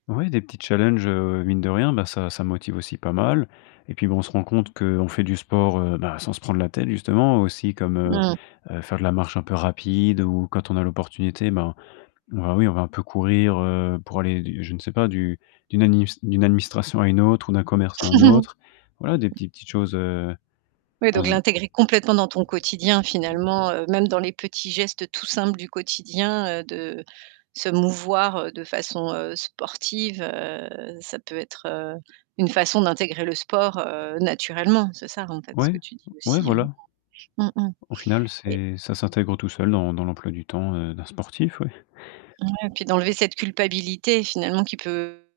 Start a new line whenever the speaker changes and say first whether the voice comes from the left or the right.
left: Oui, des petits challenges, heu, mine de rien, bah, ça ça me motive aussi pas mal et puis, bah, on se rend compte qu'on fait du sport, heu, ben, sans se prendre la tête justement, aussi comme,
right: Mmh
left: heu
right: mh.
left: heu, faire de la marche un peu rapide ou quand on a l'opportunité, ben ben, oui, on va un peu courir, heu, pour aller, je ne sais pas, d'u d'une adinis d'une administration à une autre ou d'un commerce à un autre, voilà, des petites petites choses, heu
right: Oui
left: on
right: donc
left: ze
right: l'intégrer complètement dans ton quotidien finalement, heu, même dans les petits gestes tout simples du quotidien, heu, de se mouvoir de façon, heu, sportive, heu, ça peut être, heu, une façon d'intégrer le sport, heu, naturellement, c'est ça, en fait, ce que
left: Ouais,
right: tu dis
left: ouais,
right: aussi, hein?
left: voilà.
right: Mmh mh.
left: Au final,
right: Et
left: c'est ça s'intègre tout seul dans dans l'emploi du temps, heu, d'un sportif, ouais.
right: Ouais puis d'enlever cette culpabilité finalement qui peut